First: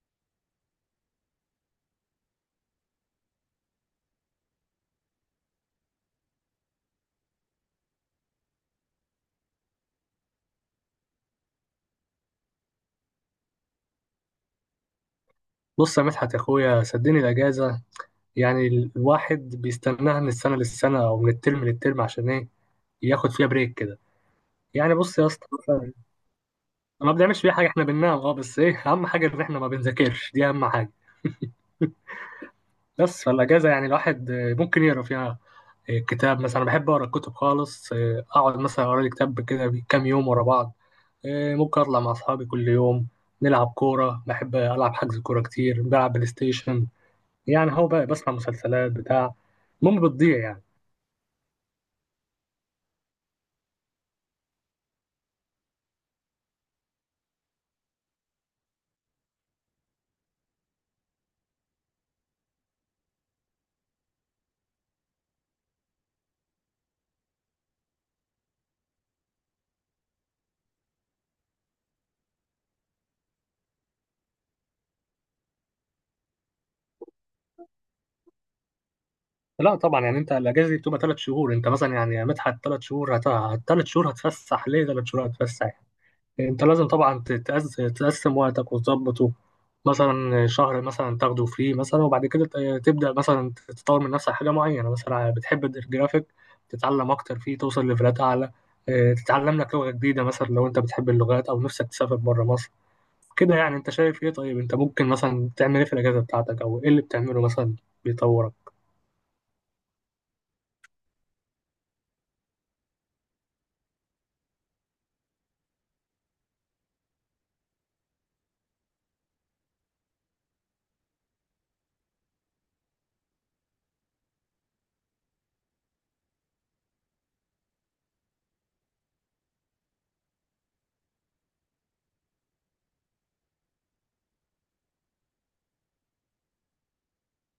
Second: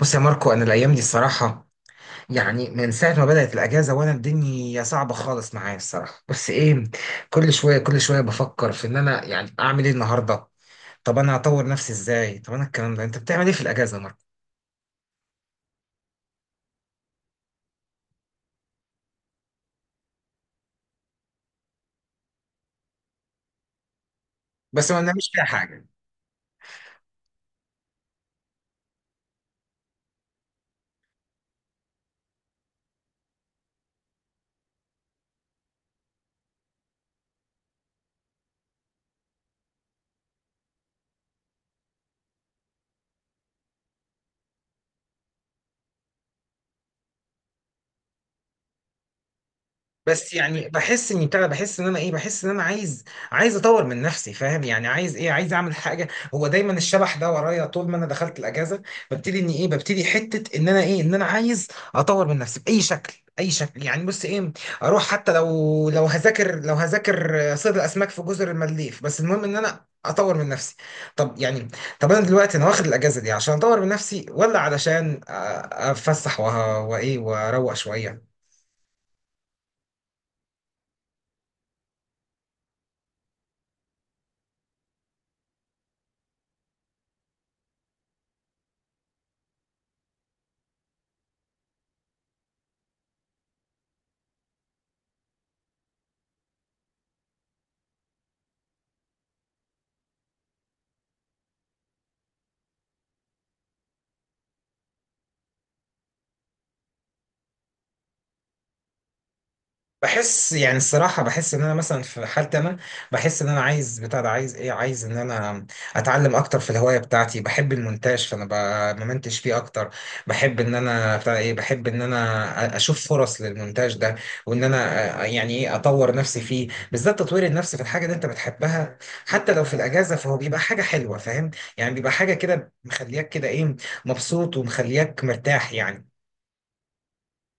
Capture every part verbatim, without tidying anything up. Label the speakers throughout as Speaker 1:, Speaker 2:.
Speaker 1: بص يا ماركو، انا الايام دي الصراحه يعني من ساعه ما بدات الاجازه وانا الدنيا صعبه خالص معايا الصراحه. بس ايه، كل شويه كل شويه بفكر في ان انا يعني اعمل ايه النهارده؟ طب انا هطور نفسي ازاي؟ طب انا الكلام ده، انت بتعمل ايه في الاجازه يا ماركو؟
Speaker 2: بص يا مدحت يا اخويا، صدقني الاجازه يعني الواحد بيستناها من السنه للسنه او من الترم للترم، عشان ايه؟ ياخد فيها بريك كده.
Speaker 1: بس
Speaker 2: يعني
Speaker 1: ما
Speaker 2: بص يا
Speaker 1: بنعملش فيها
Speaker 2: اسطى،
Speaker 1: حاجه.
Speaker 2: أنا ما بنعملش فيها حاجه، احنا بننام اه، بس ايه اهم حاجه؟ ان احنا ما بنذاكرش، دي اهم حاجه. بس فالاجازه يعني الواحد آه، ممكن يقرا فيها آه، كتاب مثلا. أنا بحب اقرا الكتب خالص، آه، اقعد مثلا اقرا لي كتاب كده كام يوم ورا بعض. آه، ممكن اطلع مع اصحابي كل يوم، نلعب كوره، بحب العب حجز كوره كتير، بلعب بلاي ستيشن. يعني هو بقى بسمع مسلسلات بتاع، المهم
Speaker 1: بس
Speaker 2: بتضيع يعني.
Speaker 1: يعني بحس اني بتاع ده، بحس ان انا ايه، بحس ان انا عايز عايز اطور من نفسي، فاهم؟ يعني عايز ايه؟ عايز اعمل حاجه. هو دايما الشبح ده ورايا طول ما انا دخلت الاجازه. ببتدي اني ايه، ببتدي حته ان انا ايه، ان انا عايز اطور من نفسي باي شكل، اي شكل. يعني بص ايه، اروح حتى لو لو هذاكر لو هذاكر صيد الاسماك في جزر المالديف، بس المهم ان انا اطور من نفسي. طب يعني طب انا دلوقتي انا واخد الاجازه دي عشان اطور من نفسي، ولا علشان أ- اتفسح وه- وايه، واروق شويه؟
Speaker 2: لا طبعا، يعني انت الاجازه دي بتبقى ثلاث شهور، انت مثلا يعني يا مدحت ثلاث شهور هت... ثلاث شهور هتفسح ليه؟ ثلاث شهور هتفسح. يعني انت لازم طبعا تتأز... تقسم وقتك وتظبطه. مثلا شهر مثلا تاخده فري مثلا، وبعد كده ت- تبدأ مثلا تطور من نفسك حاجه معينه، مثلا بتحب الجرافيك. تتعلم اكتر فيه، توصل ليفلات اعلى. اه، تتعلم لك لغه جديده، مثلا لو انت بتحب اللغات او نفسك تسافر بره مصر. كده يعني انت شايف ايه؟ طيب انت ممكن مثلا تعمل ايه في الاجازه بتاعتك، او ايه اللي بتعمله مثلا بيطورك؟
Speaker 1: بحس يعني الصراحة، بحس إن أنا مثلا في حالتي أنا، بحس إن أنا عايز بتاع ده، عايز إيه، عايز إن أنا أتعلم أكتر في الهواية بتاعتي. بحب المونتاج فأنا ب- بمنتج فيه أكتر. بحب إن أنا بتاع إيه، بحب إن أنا أ- أشوف فرص للمونتاج ده، وإن أنا أ- يعني إيه، أطور نفسي فيه، بالذات تطوير النفس في الحاجة اللي أنت بتحبها حتى لو في الأجازة فهو بيبقى حاجة حلوة، فاهم؟ يعني بيبقى حاجة كده، مخلياك كده إيه، مبسوط، ومخلياك مرتاح يعني.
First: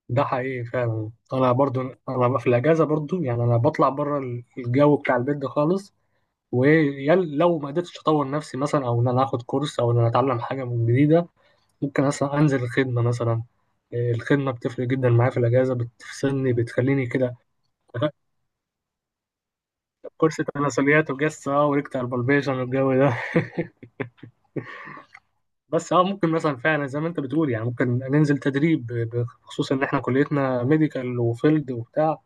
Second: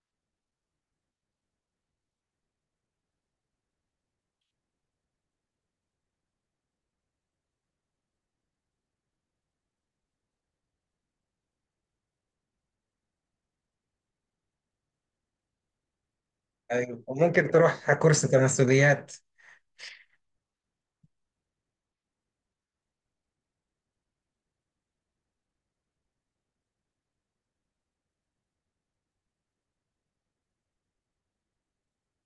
Speaker 2: ده حقيقي فعلا، انا برضو انا بقى في الاجازه برضو، يعني انا بطلع بره الجو بتاع البيت ده خالص. ولو ما قدرتش اطور نفسي مثلا، او ان انا اخد كورس، او ان انا اتعلم حاجه من جديده، ممكن مثلا انزل الخدمه مثلا. إيه، الخدمه بتفرق جدا معايا في الاجازه، بتفصلني
Speaker 1: أيوة،
Speaker 2: بتخليني كده
Speaker 1: وممكن تروح كورس تناسليات.
Speaker 2: كورس تناسليات وجسه وريكت بالبيشن والجو ده. بس اه، ممكن مثلا فعلا زي ما انت بتقول، يعني ممكن ننزل تدريب ب- بخصوص ان احنا كليتنا ميديكال وفيلد وبتاع.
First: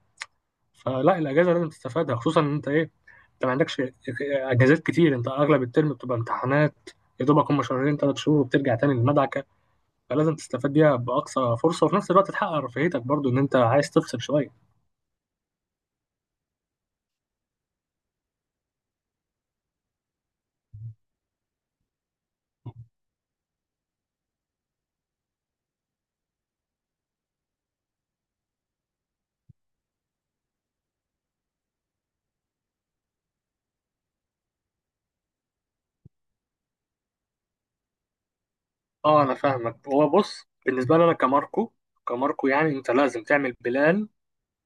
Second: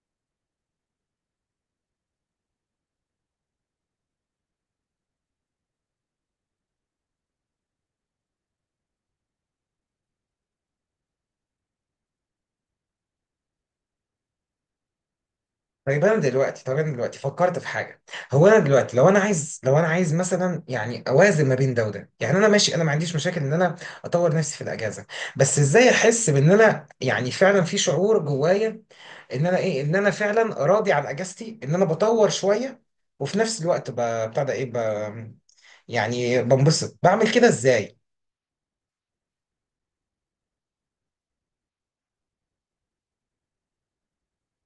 Speaker 2: فلا الاجازه لازم تستفادها، خصوصا ان انت ايه، انت ما عندكش اجازات كتير، انت اغلب الترم بتبقى امتحانات، يا دوبك هم شهرين ثلاث شهور وبترجع تاني للمدعكه. فلازم تستفاد بيها باقصى فرصه، وفي نفس الوقت تحقق رفاهيتك برضو، ان انت عايز تفصل شويه.
Speaker 1: طيب، انا دلوقتي طب انا دلوقتي فكرت في حاجه. هو انا دلوقتي لو انا عايز لو انا عايز مثلا يعني اوازن ما بين ده وده، يعني انا ماشي، انا ما عنديش مشاكل ان انا اطور نفسي في الاجازه. بس ازاي احس بان انا يعني فعلا في شعور جوايا ان انا ايه، ان انا فعلا راضي عن اجازتي، ان انا بطور شويه، وفي نفس الوقت ب- بتاع ده ايه، ب... يعني بنبسط، بعمل كده ازاي؟
Speaker 2: اه، انا فاهمك. هو بص، بالنسبه لي انا كماركو، كماركو يعني انت لازم تعمل بلان،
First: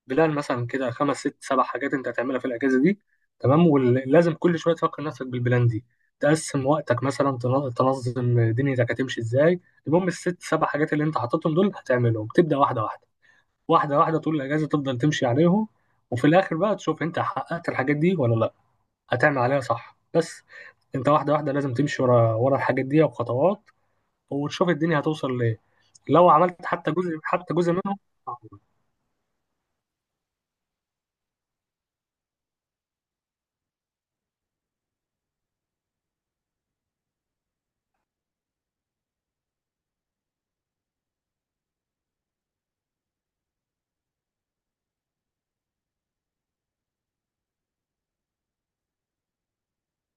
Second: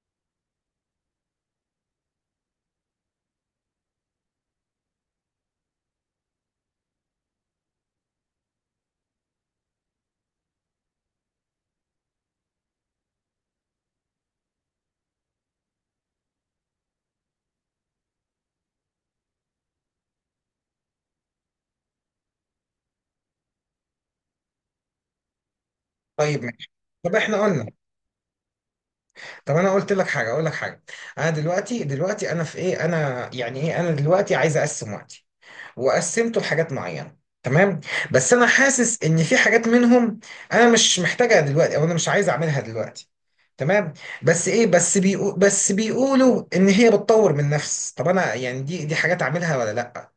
Speaker 2: بلان مثلا كده خمس ست سبع حاجات انت هتعملها في الاجازه دي. تمام، ولازم كل شويه تفكر نفسك بالبلان دي، تقسم وقتك مثلا، تن- تنظم دنيتك هتمشي ازاي. المهم الست سبع حاجات اللي انت حاططهم دول هتعملهم، تبدا واحده واحده، واحده واحده طول الاجازه تفضل تمشي عليهم. وفي الاخر بقى تشوف انت حققت الحاجات دي ولا لا، هتعمل عليها صح بس انت واحده واحده لازم تمشي ورا ورا الحاجات دي وخطوات، وتشوف الدنيا هتوصل لايه لو
Speaker 1: طيب
Speaker 2: عملت
Speaker 1: ماشي.
Speaker 2: حتى
Speaker 1: طب
Speaker 2: جزء
Speaker 1: احنا
Speaker 2: حتى
Speaker 1: قلنا،
Speaker 2: جزء منهم. آه.
Speaker 1: طب انا قلت لك حاجه، اقول لك حاجه. انا دلوقتي، دلوقتي انا في ايه، انا يعني ايه، انا دلوقتي عايز اقسم وقتي، وقسمته لحاجات معينه، تمام. بس انا حاسس ان في حاجات منهم انا مش محتاجها دلوقتي، او انا مش عايز اعملها دلوقتي، تمام. بس ايه، بس بيقو بس بيقولوا ان هي بتطور من نفس، طب انا يعني دي دي حاجات اعملها ولا لا؟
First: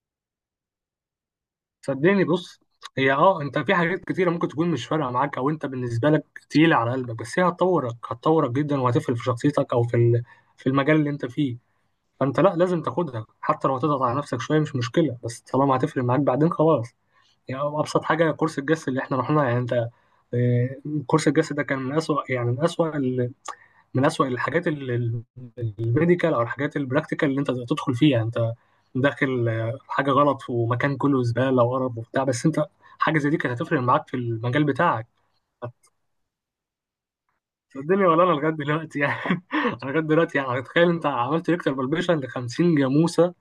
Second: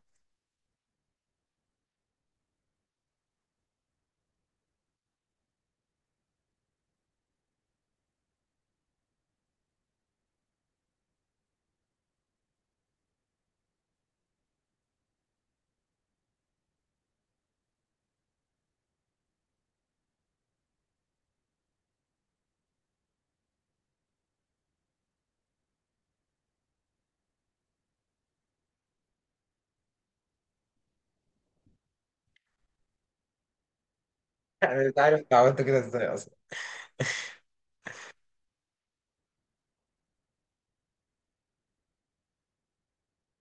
Speaker 2: صدقني بص، هي اه انت في حاجات كتيره ممكن تكون مش فارقه معاك، او انت بالنسبه لك تقيله على قلبك، بس هي هتطورك، هتطورك جدا، وهتفرق في شخصيتك او في ال- في المجال اللي انت فيه. فانت لا، لازم تاخدها حتى لو هتضغط على نفسك شويه، مش مشكله، بس طالما هتفرق معاك بعدين خلاص. يعني ابسط حاجه كورس الجس اللي احنا رحناه، يعني انت آه، كورس الجس ده كان من اسوأ، يعني من اسوأ، من أسوأ الحاجات ال- ال- الميديكال أو الحاجات البراكتيكال اللي أنت تدخل فيها، أنت داخل آه، حاجة غلط، ومكان كله زبالة وقرف وبتاع، بس أنت حاجة زي دي كانت هتفرق معاك في المجال
Speaker 1: يعني انت
Speaker 2: بتاعك.
Speaker 1: عارف أنت عملت كده ازاي اصلا؟
Speaker 2: الدنيا ولا أنا لغاية دلوقتي يعني أنا لغاية دلوقتي يعني، تخيل أنت عملت ريكتر بالبيشن ل خمسين جاموسة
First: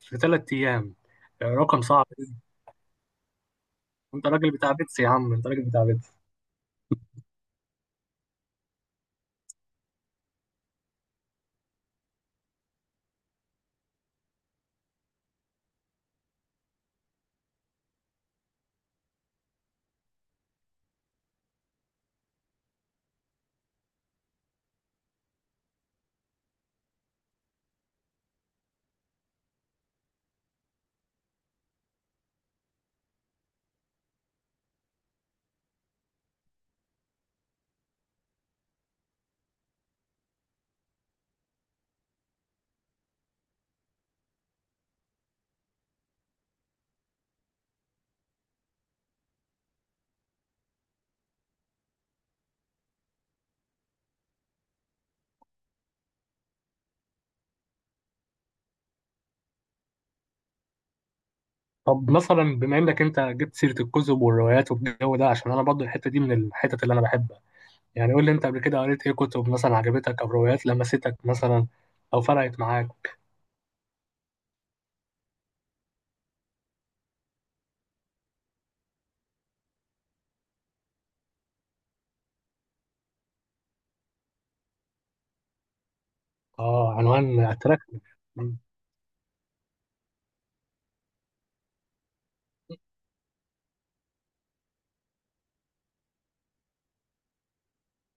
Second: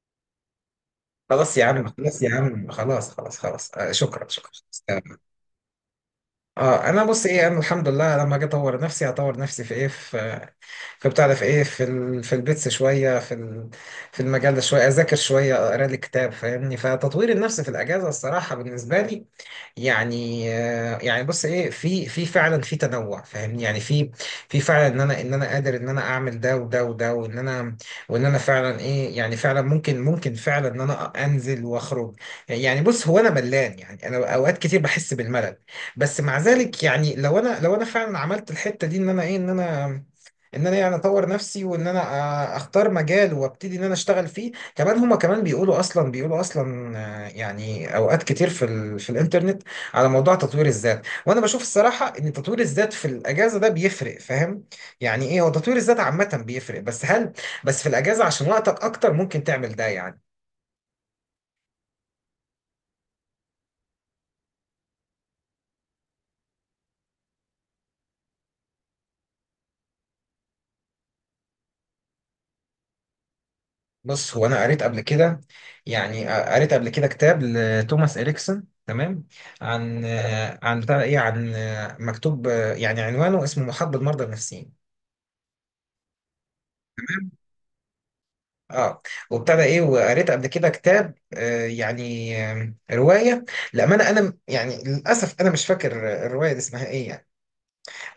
Speaker 2: في ثلاث أيام.
Speaker 1: خلاص يا
Speaker 2: رقم
Speaker 1: عم،
Speaker 2: صعب.
Speaker 1: خلاص يا عم، خلاص خلاص خلاص، آه
Speaker 2: انت
Speaker 1: شكرا، شكرا.
Speaker 2: راجل بتاع بيتس يا عم، انت راجل بتاع بيتس.
Speaker 1: اه انا بص ايه، انا الحمد لله لما اجي اطور نفسي، هطور نفسي في ايه، في، فبتعرف ايه، في ال... في البيتس شويه، في ال... في المجال ده شويه، اذاكر شويه، اقرا لي كتاب، فاهمني؟ فتطوير النفس في الاجازه الصراحه بالنسبه لي، يعني آه، يعني بص ايه، في في فعلا في تنوع، فاهمني؟ يعني في، في فعلا ان انا، ان انا قادر ان انا اعمل ده وده وده، وان انا، وان انا فعلا ايه، يعني فعلا ممكن، ممكن فعلا ان انا انزل واخرج. يعني بص، هو انا ملان يعني، انا اوقات كتير بحس بالملل. بس مع ذلك يعني، لو انا، لو انا فعلا عملت الحتة دي، ان انا ايه، ان انا ان انا يعني اطور نفسي، وان انا آه، اختار مجال وابتدي ان انا اشتغل فيه كمان. هما كمان بيقولوا اصلا، بيقولوا اصلا آه، يعني اوقات كتير في ال في الانترنت على موضوع تطوير الذات. وانا بشوف الصراحه ان تطوير الذات في الاجازه ده بيفرق، فاهم؟ يعني ايه هو تطوير الذات عامه بيفرق، بس هل بس في الاجازه عشان وقتك اكتر ممكن تعمل ده يعني؟
Speaker 2: طب مثلا بما انك انت جبت سيره الكتب والروايات والجو ده، عشان انا برضو الحته دي من الحتت اللي انا بحبها، يعني قول لي انت قبل كده قريت ايه كتب مثلا عجبتك، او روايات لمستك مثلا، او فرقت معاك.
Speaker 1: بص هو انا قريت قبل كده، يعني قريت قبل كده كتاب لتوماس اريكسون، تمام. عن، عن بتاع ايه، عن، مكتوب يعني عنوانه، اسمه محاط بالمرضى النفسيين،
Speaker 2: اه،
Speaker 1: تمام.
Speaker 2: عنوان اتراكتيف.
Speaker 1: اه، وابتدى ايه، وقريت قبل كده كتاب، آه يعني، آه روايه، للامانه انا م- يعني للاسف انا مش فاكر الروايه دي اسمها ايه يعني.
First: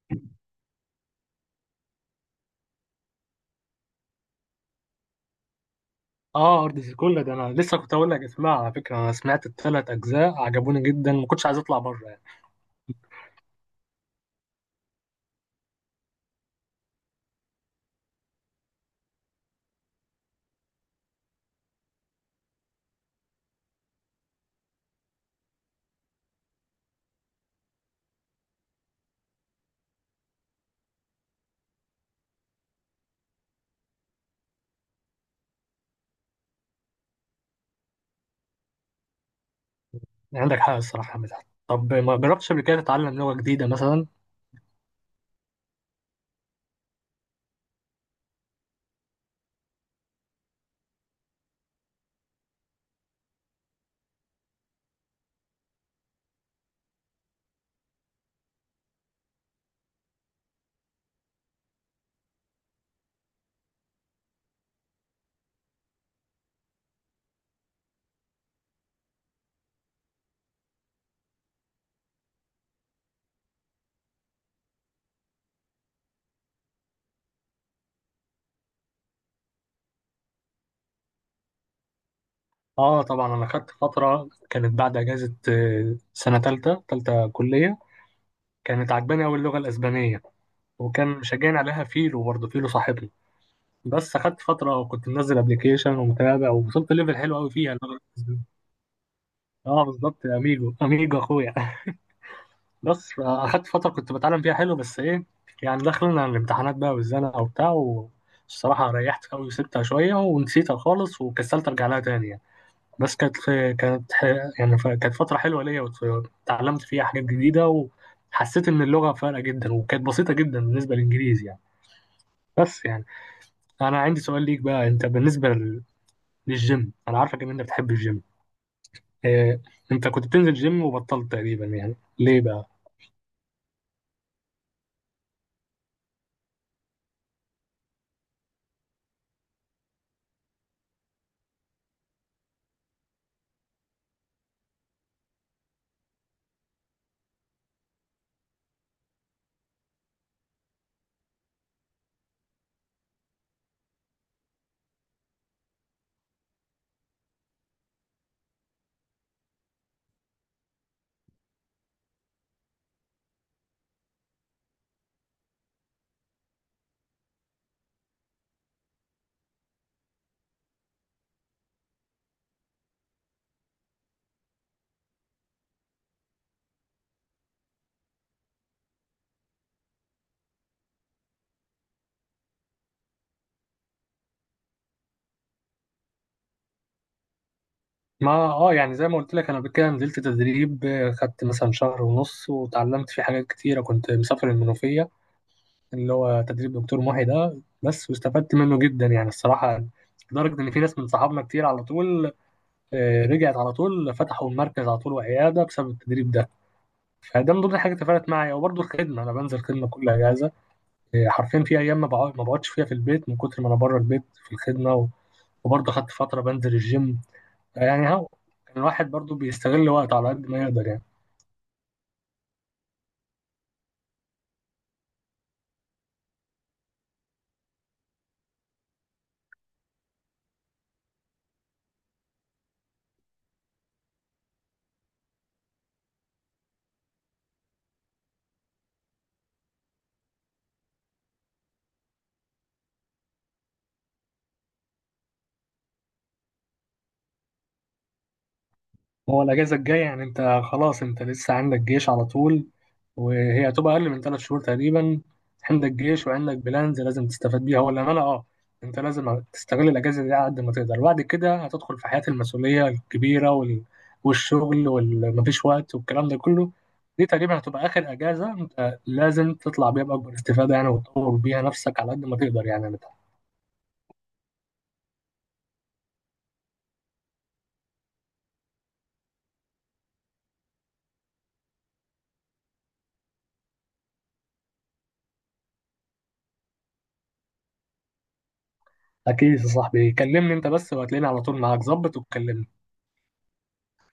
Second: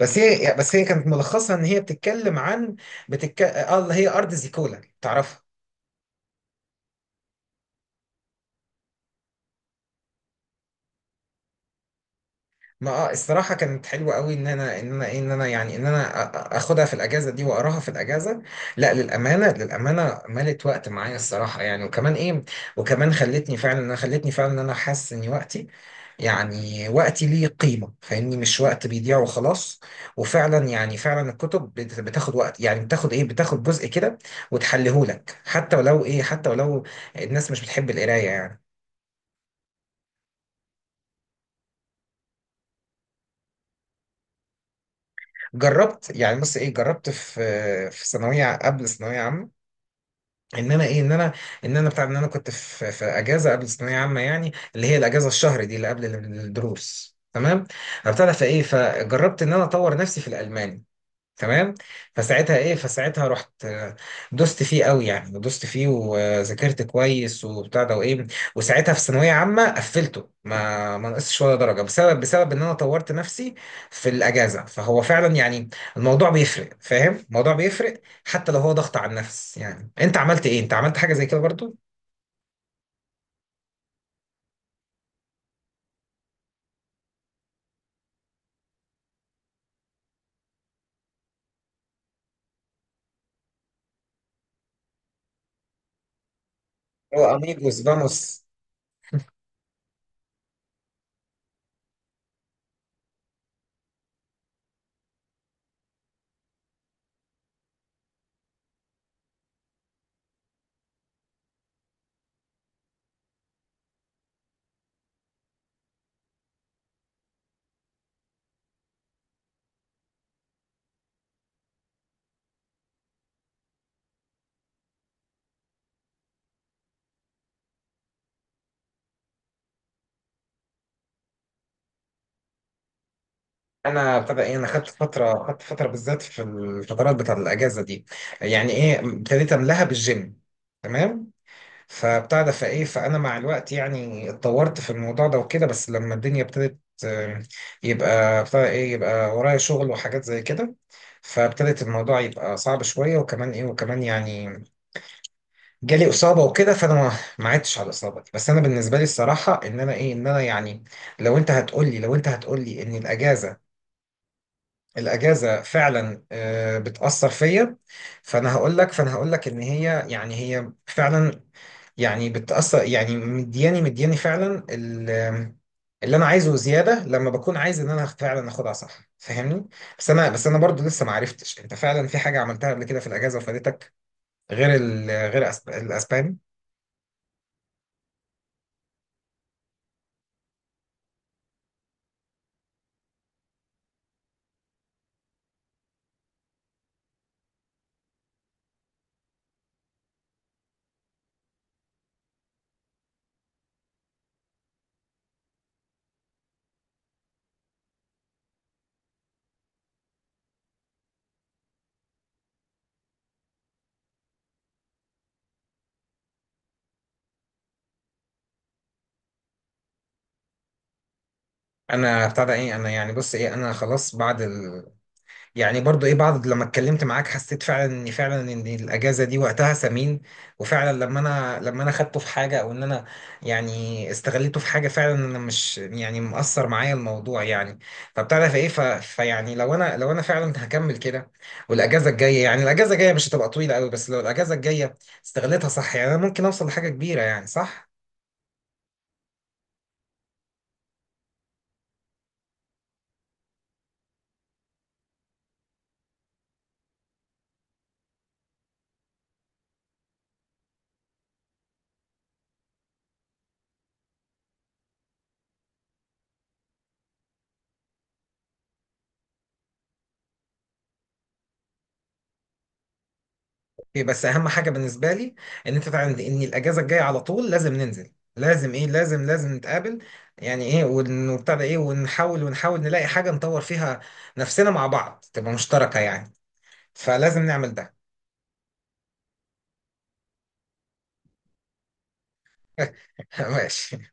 Speaker 1: بس هي، بس هي كانت ملخصها ان هي بتتكلم عن، بتتك... اه اللي هي ارض زيكولا، تعرفها؟
Speaker 2: اه، ارض زيكولا ده انا لسه كنت اقول لك اسمعها، على فكره انا سمعت الثلاث اجزاء عجبوني جدا، ما كنتش عايز اطلع بره يعني.
Speaker 1: ما آه، الصراحه كانت حلوه قوي ان انا، ان انا إيه، ان انا يعني، ان انا أ- أ- اخدها في الاجازه دي واقراها في الاجازه. لا للامانه، للامانه ملت وقت معايا الصراحه يعني، وكمان ايه، وكمان خلتني فعلا انا خلتني فعلا ان انا حاسس ان وقتي، يعني وقتي ليه قيمه، فاهمني؟ مش وقت بيضيع وخلاص. وفعلا يعني فعلا الكتب بت- بتاخد وقت، يعني بتاخد ايه، بتاخد جزء كده وتحلهولك، حتى ولو ايه حتى ولو الناس مش بتحب القرايه يعني.
Speaker 2: يعني عندك حق الصراحه يا مدحت، طب ما جربتش قبل كده تتعلم لغه جديده مثلا؟
Speaker 1: جربت، يعني بص ايه، جربت في، في ثانويه قبل ثانويه عامه، ان انا ايه، ان انا ان انا بتاع ان انا كنت في في اجازه قبل الثانويه عامه، يعني اللي هي الاجازه الشهر دي اللي قبل الدروس، تمام. ابتدى فايه، فجربت ان انا اطور نفسي في الالماني، تمام. فساعتها ايه فساعتها رحت، آه، دوست فيه قوي يعني دوست فيه، وذاكرت كويس، وبتاع ده وايه، وساعتها في ثانويه عامه قفلته، ما ما نقصش ولا درجه، بسبب بسبب ان انا طورت نفسي في الاجازه، فهو فعلا يعني الموضوع بيفرق، فاهم؟ الموضوع بيفرق حتى لو هو ضغط على النفس. يعني انت عملت ايه؟ انت عملت حاجه زي كده برضو؟
Speaker 2: اه طبعا، انا خدت فتره كانت بعد اجازه آه، سنه ثالثه ثالثه كليه. كانت عجباني قوي اللغه الاسبانيه، وكان مشجعني عليها فيلو، برضه فيلو صاحبنا. بس خدت فترة وكنت منزل ابلكيشن ومتابع، ووصلت ليفل
Speaker 1: هو
Speaker 2: حلو قوي فيها.
Speaker 1: اميجوس فانوس.
Speaker 2: اه بالظبط يا اميجو، اميجو اخويا بس اخدت فترة كنت بتعلم فيها حلو، بس ايه؟ يعني دخلنا الامتحانات بقى والزنقة وبتاع، والصراحة ريحت قوي وسبتها شوية، ونسيتها خالص وكسلت ارجع لها تاني يعني. بس كانت كانت، يعني ف- كانت فترة حلوة ليا، واتعلمت فيها حاجات جديدة. وحسيت ان اللغة فارقة جدا، وكانت بسيطة جدا بالنسبة للانجليزي يعني، بس يعني انا عندي سؤال ليك بقى، انت بالنسبة للجيم انا عارفك ان انت بتحب الجيم. إيه، انت كنت بتنزل جيم وبطلت تقريبا، يعني ليه بقى؟
Speaker 1: انا ابتدى ايه، انا خدت فتره، خدت فتره بالذات في الفترات بتاعت الاجازه دي، يعني ايه، ابتديت املاها بالجيم، تمام. فبتاع ده، فايه، فانا مع الوقت يعني اتطورت في الموضوع ده وكده. بس لما الدنيا ابتدت، آه، يبقى بتاع ايه، يبقى ورايا شغل وحاجات زي كده، فابتدت الموضوع يبقى صعب شويه، وكمان ايه، وكمان يعني جالي اصابه وكده، فانا ما ما عدتش على الاصابه دي. بس انا بالنسبه لي الصراحه ان انا ايه، ان انا يعني، لو انت هتقول لي لو انت هتقول لي ان الاجازه، الاجازه فعلا آه، بتاثر فيا، فانا هقول لك فانا هقول لك ان هي، يعني هي فعلا، يعني بتأثر، يعني مدياني مدياني فعلا ال- اللي انا عايزه زياده، لما بكون عايز ان انا فعلا اخدها صح، فاهمني؟ بس انا بس انا برضو لسه ما عرفتش، انت فعلا في حاجه عملتها قبل كده في الاجازه وفادتك غير ال... غير أسب... الاسباني؟
Speaker 2: ما اه، يعني زي ما قلت لك، انا قبل كده نزلت تدريب آه، خدت مثلا شهر ونص وتعلمت فيه حاجات كتيره، كنت مسافر المنوفيه اللي هو تدريب دكتور محي ده بس، واستفدت منه جدا يعني الصراحه. لدرجه ان في ناس من صحابنا كتير على طول آه، رجعت على طول فتحوا المركز على طول وعياده بسبب التدريب ده. فده من ضمن الحاجات اللي فرقت معايا، وبرضه الخدمه، انا بنزل خدمه كل اجازه. إيه، حرفيا في ايام ما بقعد- ما بقعدش فيها في البيت من كتر ما انا بره البيت في الخدمه، و- وبرضه خدت فتره بنزل الجيم. يعني هو كان الواحد برضه بيستغل وقته على قد ما يقدر يعني.
Speaker 1: انا بتاع ده ايه، انا يعني بص ايه، انا خلاص بعد يعني برضو ايه بعض لما اتكلمت معاك، حسيت فعلا ان فعلا ان الاجازه دي وقتها ثمين، وفعلا لما انا لما انا خدته في حاجه، او ان انا يعني استغليته في حاجه، فعلا انا مش يعني مأثر معايا الموضوع يعني. فبتعرف ايه، ف... فيعني لو انا لو انا فعلا هكمل كده، والاجازه الجايه، يعني الاجازه الجايه مش هتبقى طويله قوي، بس لو الاجازه الجايه استغلتها صح، يعني انا ممكن اوصل لحاجه كبيره يعني، صح؟
Speaker 2: هو الأجازة الجاية يعني أنت خلاص أنت لسه عندك جيش على طول، وهي هتبقى أقل من ثلاث شهور تقريبا. عندك جيش وعندك بلانز لازم تستفاد بيها، ولا أنا؟ أه. أنت لازم تستغل الأجازة دي على قد ما تقدر، وبعد كده هتدخل في حياة المسؤولية الكبيرة وال... والشغل ومفيش وقت والكلام ده كله. دي تقريبا هتبقى آخر أجازة، أنت لازم تطلع بيها بأكبر استفادة يعني، وتطور بيها نفسك على قد ما تقدر يعني.
Speaker 1: اوكي، بس اهم حاجه بالنسبه لي ان انت تعرف ان الاجازه الجايه على طول لازم ننزل، لازم ايه، لازم لازم نتقابل، يعني ايه، ون- وبتاع ايه، ونحاول ونحاول نلاقي حاجه نطور فيها نفسنا مع بعض، تبقى مشتركه يعني. فلازم نعمل ده.
Speaker 2: أكيد يا صاحبي، كلمني أنت بس وهتلاقيني على طول معاك ظبط وتكلمني.
Speaker 1: ماشي.